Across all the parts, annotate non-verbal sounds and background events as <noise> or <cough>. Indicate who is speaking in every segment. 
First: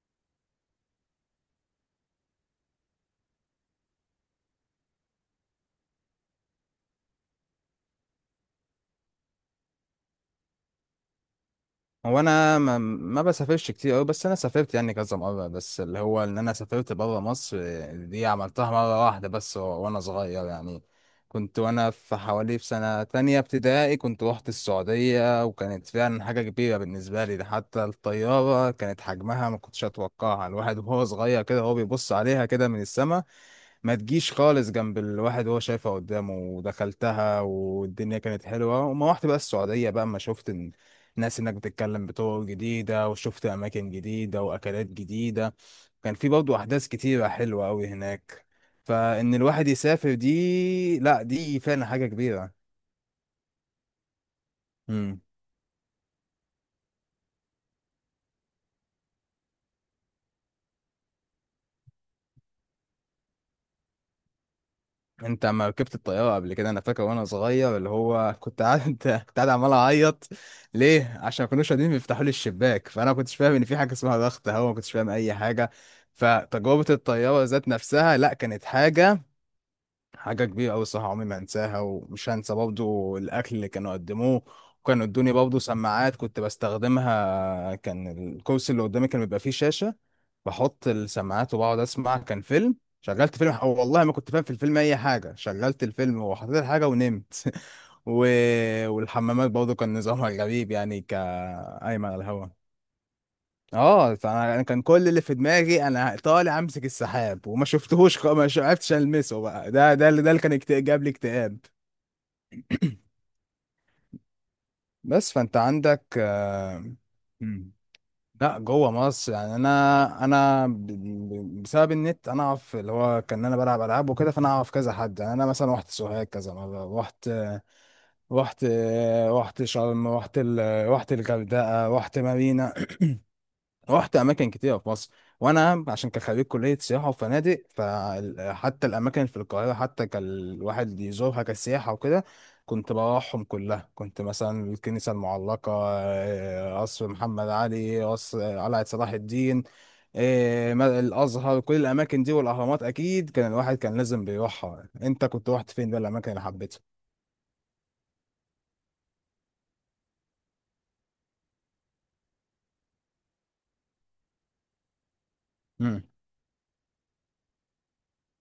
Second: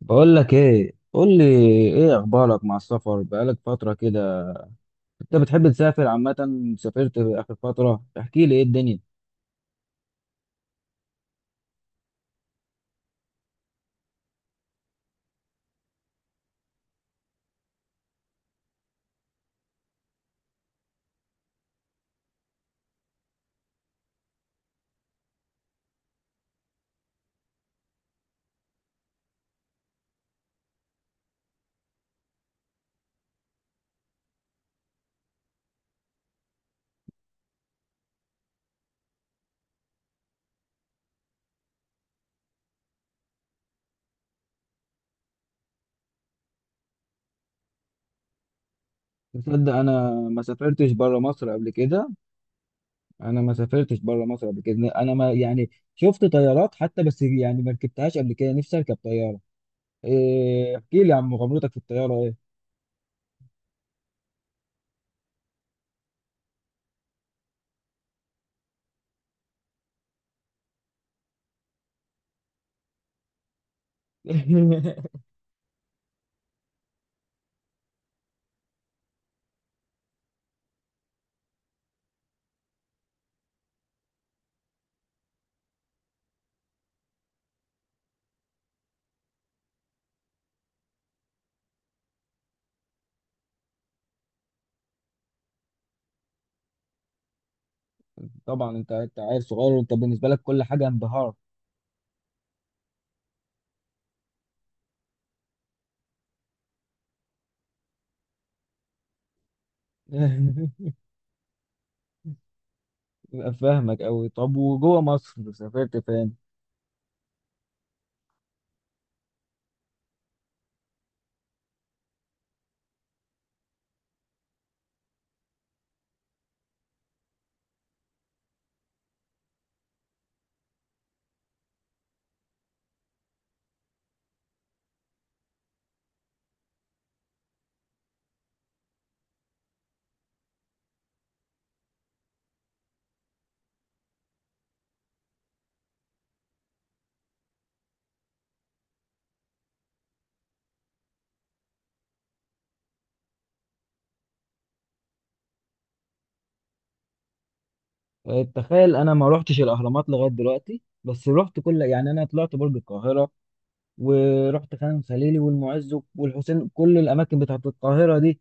Speaker 1: بقول لك ايه قول لي ايه اخبارك مع السفر؟ بقالك فتره كده، انت بتحب تسافر عامه؟ سافرت اخر فتره؟ احكي لي ايه الدنيا.
Speaker 2: هو انا ما بسافرش كتير قوي، بس انا سافرت يعني كذا مره. بس اللي هو ان انا سافرت بره مصر آه، دي عملتها مره واحده بس وانا صغير يعني. كنت وانا في حوالي في سنه تانية ابتدائي، كنت روحت السعوديه وكانت فعلا حاجه كبيره بالنسبه لي. ده حتى الطياره كانت حجمها ما كنتش اتوقعها. الواحد وهو صغير كده هو بيبص عليها كده من السما، ما تجيش خالص جنب الواحد وهو شايفها قدامه. ودخلتها والدنيا كانت حلوة. وما رحت بقى السعودية بقى اما شفت الناس هناك بتتكلم بطرق جديدة، وشفت أماكن جديدة وأكلات جديدة. كان في برضه أحداث كتيرة حلوة أوي هناك. فإن الواحد
Speaker 1: تصدق انا
Speaker 2: يسافر
Speaker 1: ما سافرتش
Speaker 2: دي،
Speaker 1: بره
Speaker 2: لأ
Speaker 1: مصر
Speaker 2: دي
Speaker 1: قبل
Speaker 2: فعلا حاجة
Speaker 1: كده.
Speaker 2: كبيرة.
Speaker 1: انا ما سافرتش بره مصر قبل كده انا ما يعني شفت طيارات حتى، بس يعني ما ركبتهاش قبل كده. نفسي اركب طياره. إيه، احكي لي عن مغامرتك في الطياره ايه؟
Speaker 2: انت اما ركبت الطياره قبل كده، انا فاكر وانا صغير اللي هو كنت قاعد <laughs> كنت قاعد عمال اعيط. ليه؟ عشان ما كانوش راضيين بيفتحوا لي الشباك، فانا ما كنتش فاهم ان في حاجه اسمها ضغط هواء، ما كنتش فاهم
Speaker 1: <laughs>
Speaker 2: اي حاجه. فتجربه الطياره ذات نفسها لا، كانت حاجة كبيرة أوي الصراحة، عمري ما أنساها. ومش هنسى برضه الأكل اللي كانوا قدموه. وكانوا ادوني برضه سماعات كنت بستخدمها. كان الكرسي اللي قدامي كان بيبقى فيه شاشة، بحط السماعات وبقعد أسمع. كان فيلم، شغلت فيلم، أو والله ما كنت فاهم في الفيلم أي حاجة. شغلت الفيلم وحطيت الحاجة ونمت <laughs> و...
Speaker 1: طبعا انت عيل
Speaker 2: والحمامات
Speaker 1: صغير،
Speaker 2: برضه
Speaker 1: وانت
Speaker 2: كان
Speaker 1: بالنسبه
Speaker 2: نظامها
Speaker 1: لك كل
Speaker 2: غريب
Speaker 1: حاجه
Speaker 2: يعني،
Speaker 1: انبهار.
Speaker 2: كأيمن على الهوا. اه فانا أنا كان كل اللي في دماغي انا طالع امسك السحاب، وما شفتهوش خ- ما شو- عرفتش المسه. بقى ده اللي كان
Speaker 1: <laughs>
Speaker 2: جاب لي اكتئاب.
Speaker 1: فاهمك قوي. طب وجوه
Speaker 2: بس
Speaker 1: مصر
Speaker 2: فانت
Speaker 1: سافرت
Speaker 2: عندك
Speaker 1: فين؟
Speaker 2: آه، مم. لا جوه مصر يعني. انا بسبب النت انا اعرف اللي هو كان انا بلعب العاب وكده، فانا اعرف كذا حد. يعني انا مثلا رحت سوهاج كذا مره، رحت رحت شرم، رحت الغردقه، رحت مارينا. رحت اماكن كتيره في مصر. وانا عشان كخريج كليه سياحه وفنادق، فحتى الاماكن في القاهره حتى كان الواحد يزورها كسياحه وكده، كنت بروحهم كلها. كنت مثلا الكنيسه المعلقه آه، قصر محمد علي، قصر قلعه صلاح الدين آه، الازهر. كل الاماكن دي والاهرامات اكيد كان الواحد كان لازم بيروحها. انت كنت رحت فين بقى الاماكن اللي حبيتها؟
Speaker 1: آه، تخيل، انا ما روحتش الاهرامات لغايه دلوقتي. بس روحت يعني انا طلعت برج القاهره، ورحت خان خليلي والمعز
Speaker 2: امم.
Speaker 1: والحسين، كل الاماكن بتاعت القاهره دي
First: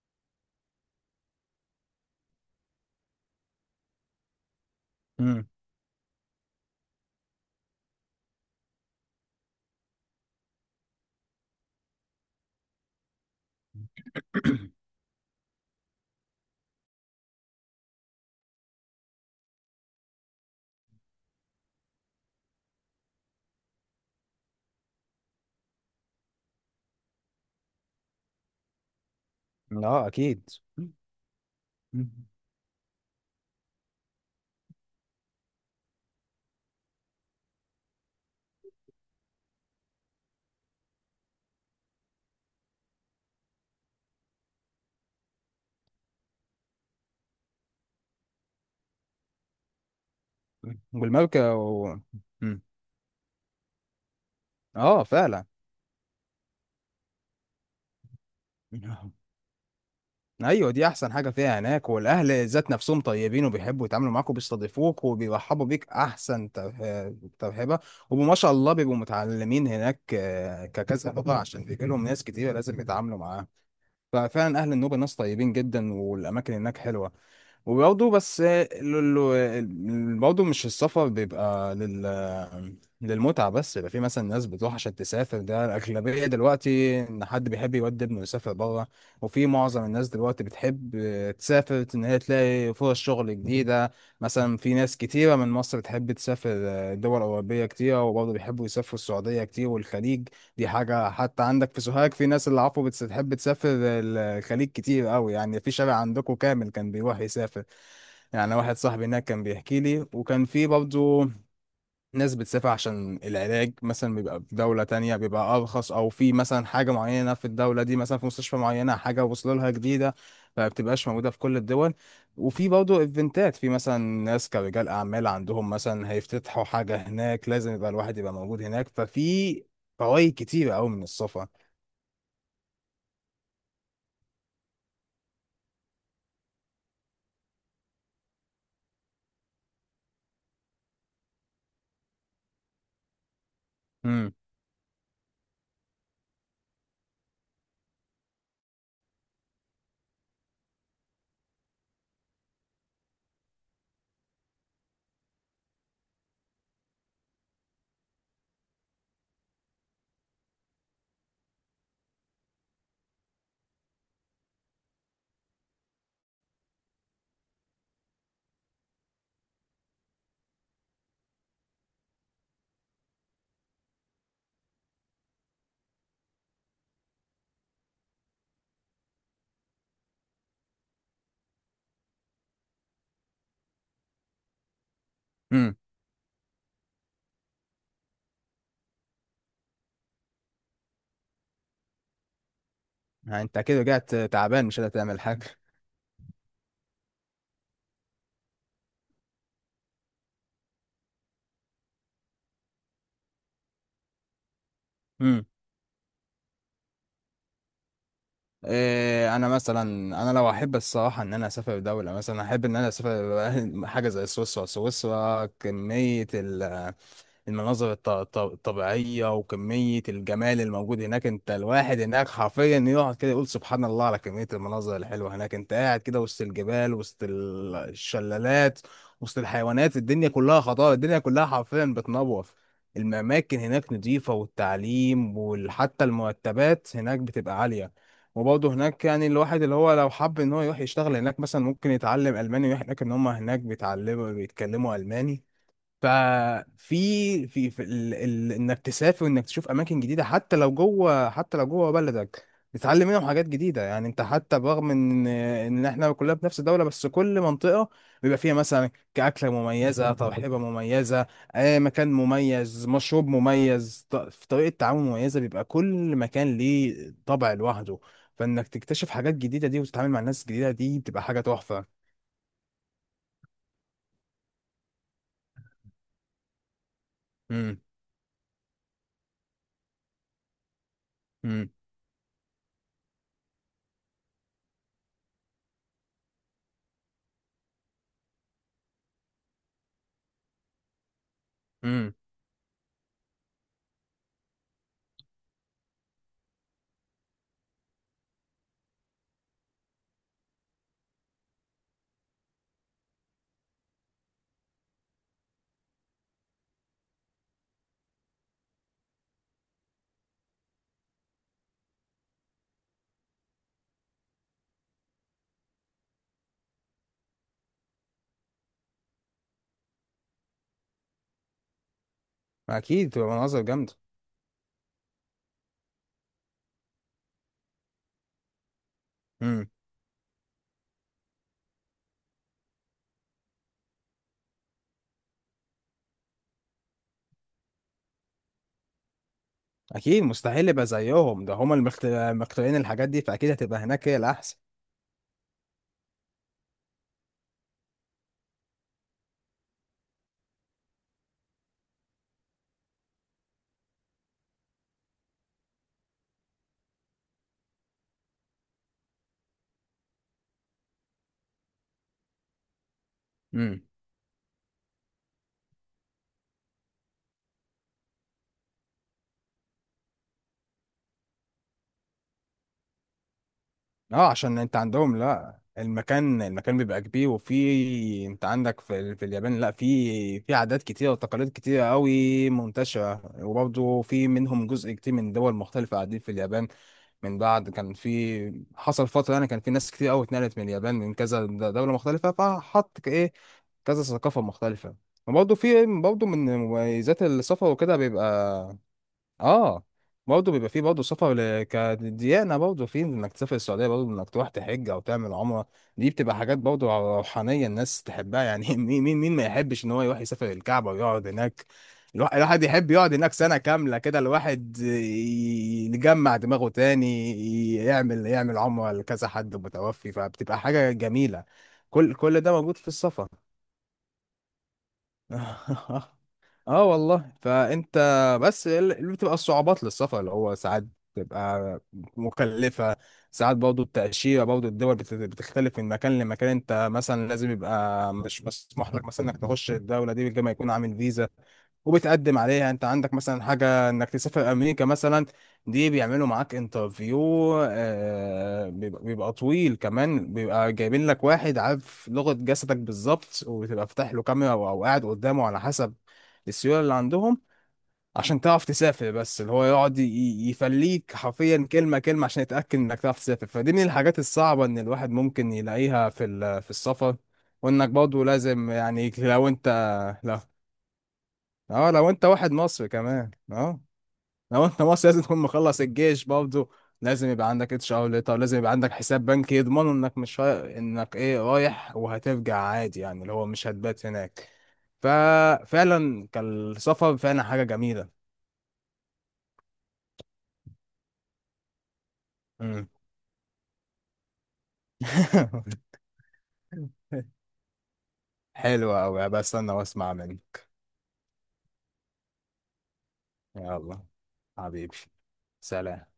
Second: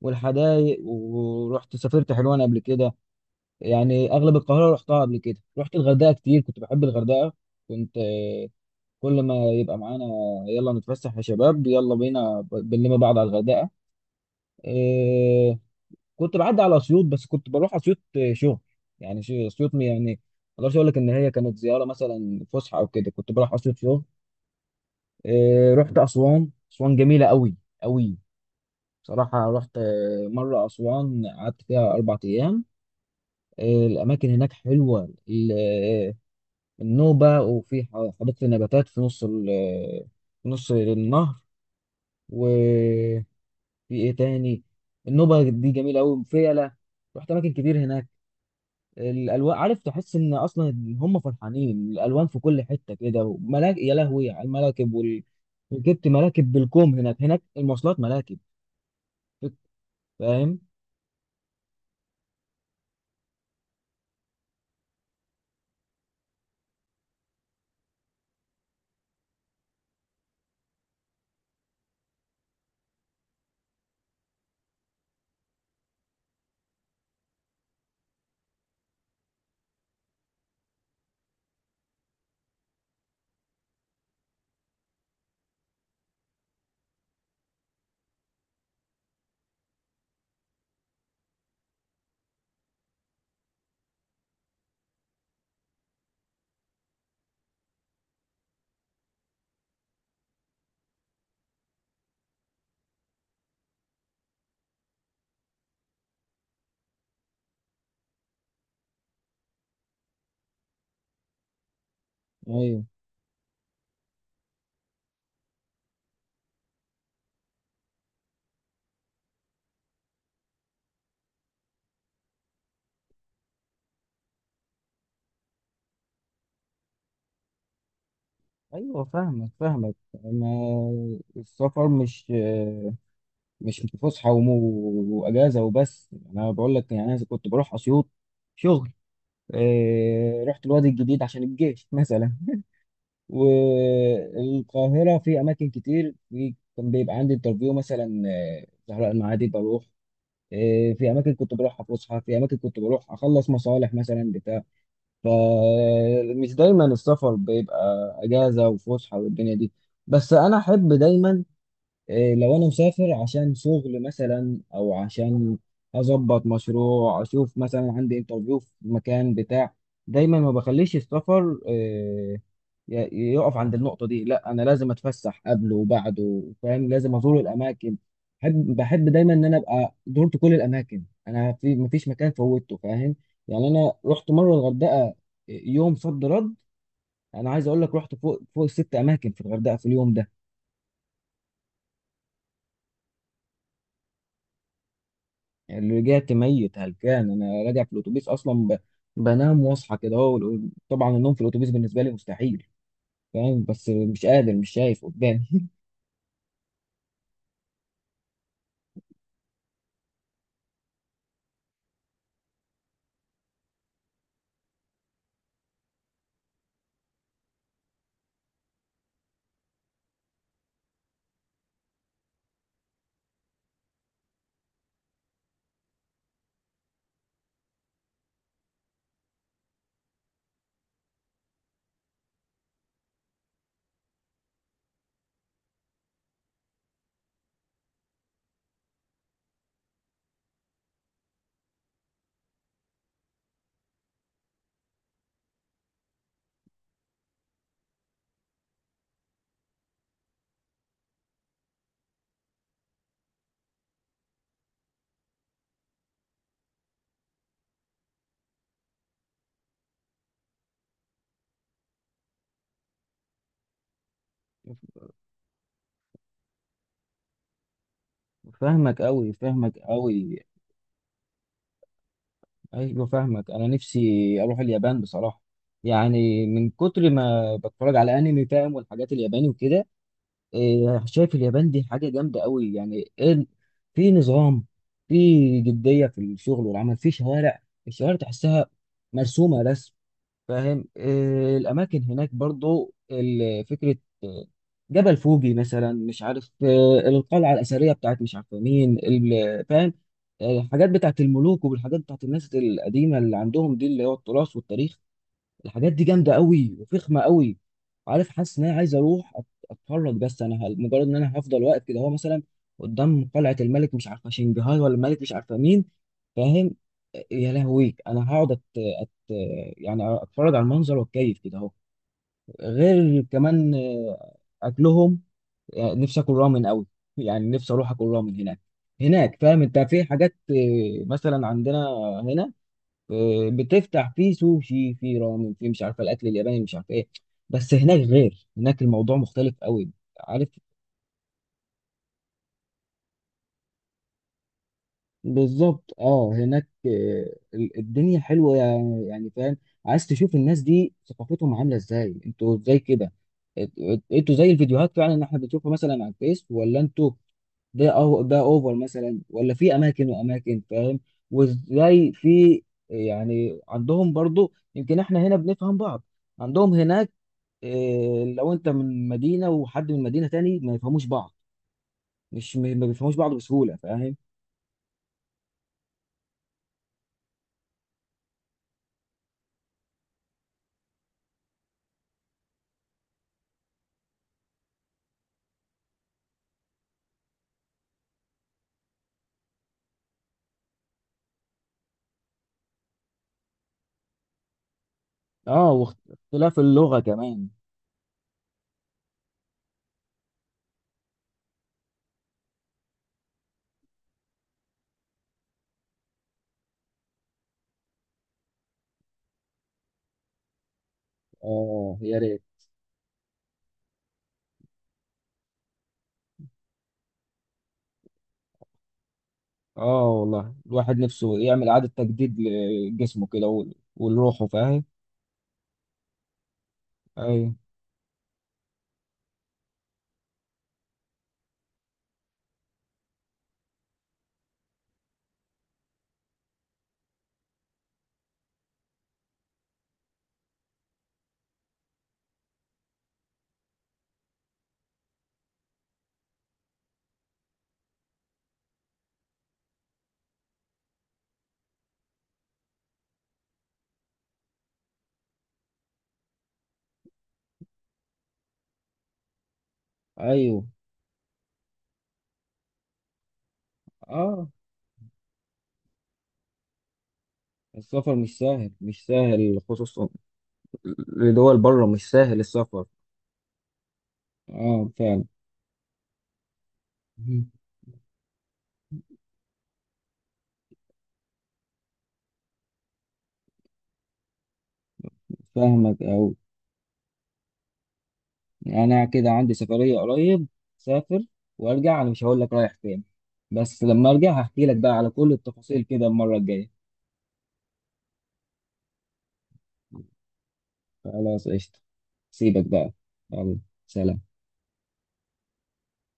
Speaker 1: والحدائق. ورحت سافرت حلوان قبل كده. يعني اغلب القاهره رحتها قبل كده.
Speaker 2: امم.
Speaker 1: رحت الغردقه كتير، كنت بحب الغردقه. كنت كل ما يبقى معانا: يلا نتفسح يا شباب، يلا بينا بنلم بعض على الغردقه. آه، كنت بعدي على اسيوط، بس كنت بروح اسيوط شغل. يعني اسيوط يعني ما اقدرش اقول لك ان هي كانت زياره مثلا فسحه او كده، كنت بروح اسيوط شغل. آه، رحت اسوان. اسوان جميله قوي قوي. بصراحه رحت
Speaker 2: اه اكيد.
Speaker 1: مره اسوان، قعدت فيها اربع
Speaker 2: مم.
Speaker 1: ايام. آه، الاماكن هناك حلوه. النوبه، وفي حديقه النباتات في نص في نص النهر. وفي ايه تاني؟ النوبه دي جميله قوي، وفيله. رحت اماكن كتير هناك. الالوان، عارف، تحس ان اصلا إن هم
Speaker 2: والمركب
Speaker 1: فرحانين.
Speaker 2: و...
Speaker 1: الالوان في كل
Speaker 2: مم.
Speaker 1: حته كده، وملاك، يا لهوي على الملاكب
Speaker 2: اه
Speaker 1: وال...
Speaker 2: فعلا.
Speaker 1: جبت ملاكب بالكوم هناك. هناك المواصلات ملاكب،
Speaker 2: <laughs>
Speaker 1: فاهم؟
Speaker 2: ايوه دي احسن حاجه فيها هناك. والاهل ذات نفسهم طيبين، وبيحبوا يتعاملوا معاك وبيستضيفوك وبيرحبوا بيك احسن ترحيبه. وما شاء الله بيبقوا متعلمين هناك آه، ككذا لغه عشان بيجي لهم ناس كتير لازم يتعاملوا معاها. ففعلا اهل النوبه ناس طيبين جدا، والاماكن هناك حلوه. وبرضه بس برضه مش السفر بيبقى للمتعه بس. يبقى في مثلا ناس بتروح عشان تسافر، ده الاغلبيه دلوقتي ان حد بيحب يودي ابنه يسافر بره. وفي معظم الناس دلوقتي بتحب تسافر ان هي تلاقي فرص شغل جديده. مثلا في ناس كتيره من مصر بتحب تسافر دول اوروبيه كتيره، وبرضه بيحبوا يسافروا السعوديه كتير والخليج. دي حاجة حتى عندك في سوهاج، في ناس اللي عفوا بتحب تسافر الخليج كتير قوي. يعني في شارع عندكم كامل كان بيروح يسافر. يعني واحد صاحبي هناك كان بيحكي لي. وكان في برضه ناس بتسافر
Speaker 1: ايوه،
Speaker 2: عشان العلاج، مثلا بيبقى في دولة تانية بيبقى أرخص، أو في مثلا حاجة معينة في الدولة دي، مثلا في مستشفى معينة حاجة وصلوا لها جديدة، فبتبقاش موجودة في كل الدول. وفي برضه إيفنتات، في مثلا ناس كرجال أعمال عندهم مثلا هيفتتحوا حاجة هناك لازم يبقى الواحد يبقى موجود هناك.
Speaker 1: ايوه فاهمك،
Speaker 2: ففي
Speaker 1: فاهمك.
Speaker 2: فوائد
Speaker 1: انا
Speaker 2: كتيرة أوي من السفر.
Speaker 1: السفر مش فسحه واجازه وبس. انا بقول لك، يعني انا كنت بروح اسيوط شغل. إيه... رحت الوادي الجديد عشان الجيش مثلا.
Speaker 2: امم.
Speaker 1: والقاهرة في أماكن كتير، في كان بيبقى عندي انترفيو مثلا آه، زهراء المعادي بروح. آه، في أماكن كنت بروح فسحة، في أماكن كنت بروح أخلص مصالح مثلا بتاع. فمش دايما السفر بيبقى أجازة وفسحة والدنيا دي. بس أنا أحب دايما، إيه، لو انا مسافر عشان شغل مثلا، او عشان اظبط مشروع، اشوف مثلا عندي انترفيو في مكان بتاع، دايما ما بخليش السفر يقف عند النقطة دي. لا، انا لازم اتفسح قبله وبعده، فاهم؟ لازم ازور الاماكن. بحب، بحب دايما ان انا ابقى زرت كل الاماكن. انا في مفيش مكان فوتته، فاهم؟ يعني انا رحت مرة الغردقة إيه،
Speaker 2: امم.
Speaker 1: يوم صد رد. انا عايز اقول لك، رحت فوق فوق ست اماكن في الغردقة في اليوم ده.
Speaker 2: يعني أنت كده رجعت تعبان مش قادر تعمل حاجة.
Speaker 1: اللي رجعت ميت هلكان. انا راجع في الاتوبيس اصلا بنام واصحى كده اهو، طبعا النوم في الاتوبيس بالنسبه لي مستحيل، فاهم؟ بس مش قادر، مش شايف قدامي.
Speaker 2: إيه انا مثلا، انا لو احب الصراحه ان انا اسافر دوله، مثلا احب ان انا اسافر <laughs> حاجه زي سويسرا. سويسرا كميه المناظر الطبيعية وكمية الجمال الموجود هناك! انت الواحد هناك حرفيا يقعد كده يقول سبحان الله على كمية المناظر الحلوة هناك. انت قاعد كده وسط الجبال، وسط الشلالات، وسط الحيوانات. الدنيا كلها خضار، الدنيا كلها حرفيا بتنور. الأماكن هناك نظيفة، والتعليم وحتى المرتبات هناك بتبقى عالية. وبرضه هناك يعني الواحد اللي هو لو حب ان هو يروح يشتغل هناك مثلا، ممكن يتعلم ألماني ويروح هناك، ان هم هناك بيتعلموا بيتكلموا ألماني. ففي في انك تسافر وانك تشوف اماكن جديده، حتى لو جوه، حتى لو جوه بلدك، بتتعلم منهم حاجات جديده. يعني انت حتى برغم ان احنا كلنا في نفس الدوله، بس كل منطقه بيبقى فيها مثلا كاكله مميزه، ترحيبه مميزه آه، مكان مميز، مشروب مميز، في طريقه تعامل مميزه، بيبقى كل مكان ليه طبع لوحده.
Speaker 1: <laughs>
Speaker 2: فانك
Speaker 1: فاهمك
Speaker 2: تكتشف
Speaker 1: قوي،
Speaker 2: حاجات جديده
Speaker 1: فاهمك
Speaker 2: دي وتتعامل مع
Speaker 1: قوي.
Speaker 2: ناس جديده دي، بتبقى حاجه تحفه.
Speaker 1: ايوه فاهمك. انا نفسي اروح اليابان بصراحه. يعني من كتر ما
Speaker 2: امم.
Speaker 1: بتفرج على انمي، فاهم، والحاجات الياباني وكده. إيه، شايف
Speaker 2: امم.
Speaker 1: اليابان دي حاجه جامده قوي، يعني إيه. في نظام، في جديه في الشغل والعمل، في شوارع، الشوارع تحسها مرسومه رسم، فاهم؟ آه، الاماكن
Speaker 2: امم.
Speaker 1: هناك برضو فكره. آه، جبل فوجي مثلا، مش عارف، آه، القلعه الاثريه بتاعت مش عارف مين، فاهم. آه، الحاجات بتاعت الملوك، والحاجات بتاعت الناس القديمه اللي عندهم، دي اللي هو التراث والتاريخ. الحاجات دي جامده قوي وفخمه قوي. عارف، حاسس ان انا عايز اروح اتفرج. بس انا مجرد ان انا هفضل واقف كده، هو مثلا قدام قلعه الملك مش عارفه شنجهار، ولا الملك مش عارفه مين، فاهم. يا لهوي، انا هقعد أت... يعني اتفرج على المنظر واتكيف كده اهو.
Speaker 2: اكيد
Speaker 1: غير
Speaker 2: بتبقى مناظر
Speaker 1: كمان
Speaker 2: جامده.
Speaker 1: آه، اكلهم. يعني نفسي اكل رامن قوي. يعني نفسي اروح اكل رامن هناك. هناك، فاهم، انت في حاجات، آه، مثلا عندنا هنا، آه، بتفتح فيه سوشي، فيه رامن، فيه مش عارفه الاكل الياباني مش عارفه ايه. بس هناك غير، هناك الموضوع مختلف قوي.
Speaker 2: اكيد
Speaker 1: عارف،
Speaker 2: مستحيل يبقى زيهم، ده هما المخترعين الحاجات دي، فاكيد هتبقى هناك هي الاحسن.
Speaker 1: بالظبط. اه، هناك آه، الدنيا حلوه، يعني، يعني فاهم. عايز تشوف الناس دي ثقافتهم عامله ازاي. انتوا ازاي كده؟ انتوا زي الفيديوهات فعلا اللي احنا بنشوفها مثلا على الفيس؟ ولا انتوا ده، أو ده اوفر مثلا، ولا في اماكن واماكن، فاهم؟ وازاي في، يعني،
Speaker 2: امم.
Speaker 1: عندهم برضو، يمكن احنا هنا بنفهم بعض، عندهم هناك إيه، لو انت من مدينة وحد من مدينة تاني ما يفهموش بعض؟ مش م- ما بيفهموش بعض بسهولة، فاهم؟
Speaker 2: اه عشان انت عندهم لا، المكان بيبقى كبير. وفي انت عندك في اليابان لا في عادات كتيره وتقاليد كتيره قوي منتشره. وبرضه في منهم جزء كتير من دول مختلفه قاعدين في اليابان. من بعد كان في حصل فتره يعني، كان في ناس كتير قوي اتنقلت من اليابان من كذا دوله مختلفه، فحط ايه، كذا ثقافه مختلفه. وبرضه
Speaker 1: اه،
Speaker 2: في برضه من
Speaker 1: واختلاف اللغة
Speaker 2: مميزات
Speaker 1: كمان.
Speaker 2: السفر وكده بيبقى اه. برضه بيبقى فيه برضه سفر كديانة، برضه فيه انك تسافر السعودية، برضه انك تروح تحج او تعمل عمرة. دي بتبقى حاجات برضه روحانية الناس تحبها يعني. <laughs> مين ما يحبش ان هو يروح يسافر الكعبة ويقعد هناك!
Speaker 1: اه، يا ريت.
Speaker 2: الواحد يحب يقعد هناك سنة كاملة كده، الواحد يجمع دماغه تاني، يعمل عمرة لكذا حد
Speaker 1: اه
Speaker 2: متوفي،
Speaker 1: والله،
Speaker 2: فبتبقى حاجة
Speaker 1: الواحد نفسه
Speaker 2: جميلة.
Speaker 1: يعمل إعادة
Speaker 2: كل
Speaker 1: تجديد
Speaker 2: كل ده موجود في
Speaker 1: لجسمه
Speaker 2: السفر.
Speaker 1: كده ولروحه، فاهم.
Speaker 2: <laughs> اه والله.
Speaker 1: ايوه،
Speaker 2: فانت بس اللي بتبقى الصعوبات للسفر اللي هو ساعات بتبقى مكلفة. ساعات برضه التأشيرة، برضه الدول بتختلف من مكان لمكان. انت مثلا لازم يبقى مش مسموح لك مثلا انك تخش الدولة دي غير ما يكون عامل فيزا، وبتقدم عليها. انت عندك مثلا حاجة انك تسافر امريكا مثلا، دي بيعملوا معاك انترفيو آه، بيبقى طويل كمان. بيبقى جايبين لك واحد عارف لغة جسدك بالظبط، وبتبقى فاتح له كاميرا أو قاعد قدامه على حسب السيولة اللي عندهم، عشان تعرف تسافر. بس اللي هو يقعد
Speaker 1: ايوه،
Speaker 2: يفليك حرفيا كلمة كلمة عشان يتأكد انك تعرف تسافر. فدي من الحاجات
Speaker 1: اه.
Speaker 2: الصعبة ان الواحد ممكن يلاقيها في السفر. وانك
Speaker 1: السفر
Speaker 2: برضه
Speaker 1: مش
Speaker 2: لازم،
Speaker 1: سهل، مش سهل، خصوصا
Speaker 2: لو
Speaker 1: لدول بره،
Speaker 2: اه
Speaker 1: مش
Speaker 2: لو انت
Speaker 1: سهل
Speaker 2: واحد
Speaker 1: السفر.
Speaker 2: مصري كمان لو انت
Speaker 1: اه
Speaker 2: مصري
Speaker 1: فعلا.
Speaker 2: لازم تكون مخلص الجيش برضه. لازم
Speaker 1: مم.
Speaker 2: يبقى عندك HR ليتر، لازم يبقى عندك حساب بنكي يضمنوا انك مش راي... انك ايه رايح وهترجع عادي يعني، اللي هو مش هتبات هناك.
Speaker 1: فاهمك
Speaker 2: ففعلا
Speaker 1: أوي.
Speaker 2: كان السفر فعلا حاجة جميلة.
Speaker 1: أنا كده عندي سفرية قريب، سافر وأرجع. أنا مش هقول لك رايح
Speaker 2: مم.
Speaker 1: فين، بس لما أرجع هحكي لك بقى على كل التفاصيل
Speaker 2: <laughs>
Speaker 1: كده المرة الجاية.
Speaker 2: حلوة أوي بستنى واسمع منك.
Speaker 1: خلاص، قشطة، سيبك بقى، يلا.
Speaker 2: يلا،
Speaker 1: سلام.
Speaker 2: حبيبي سلام.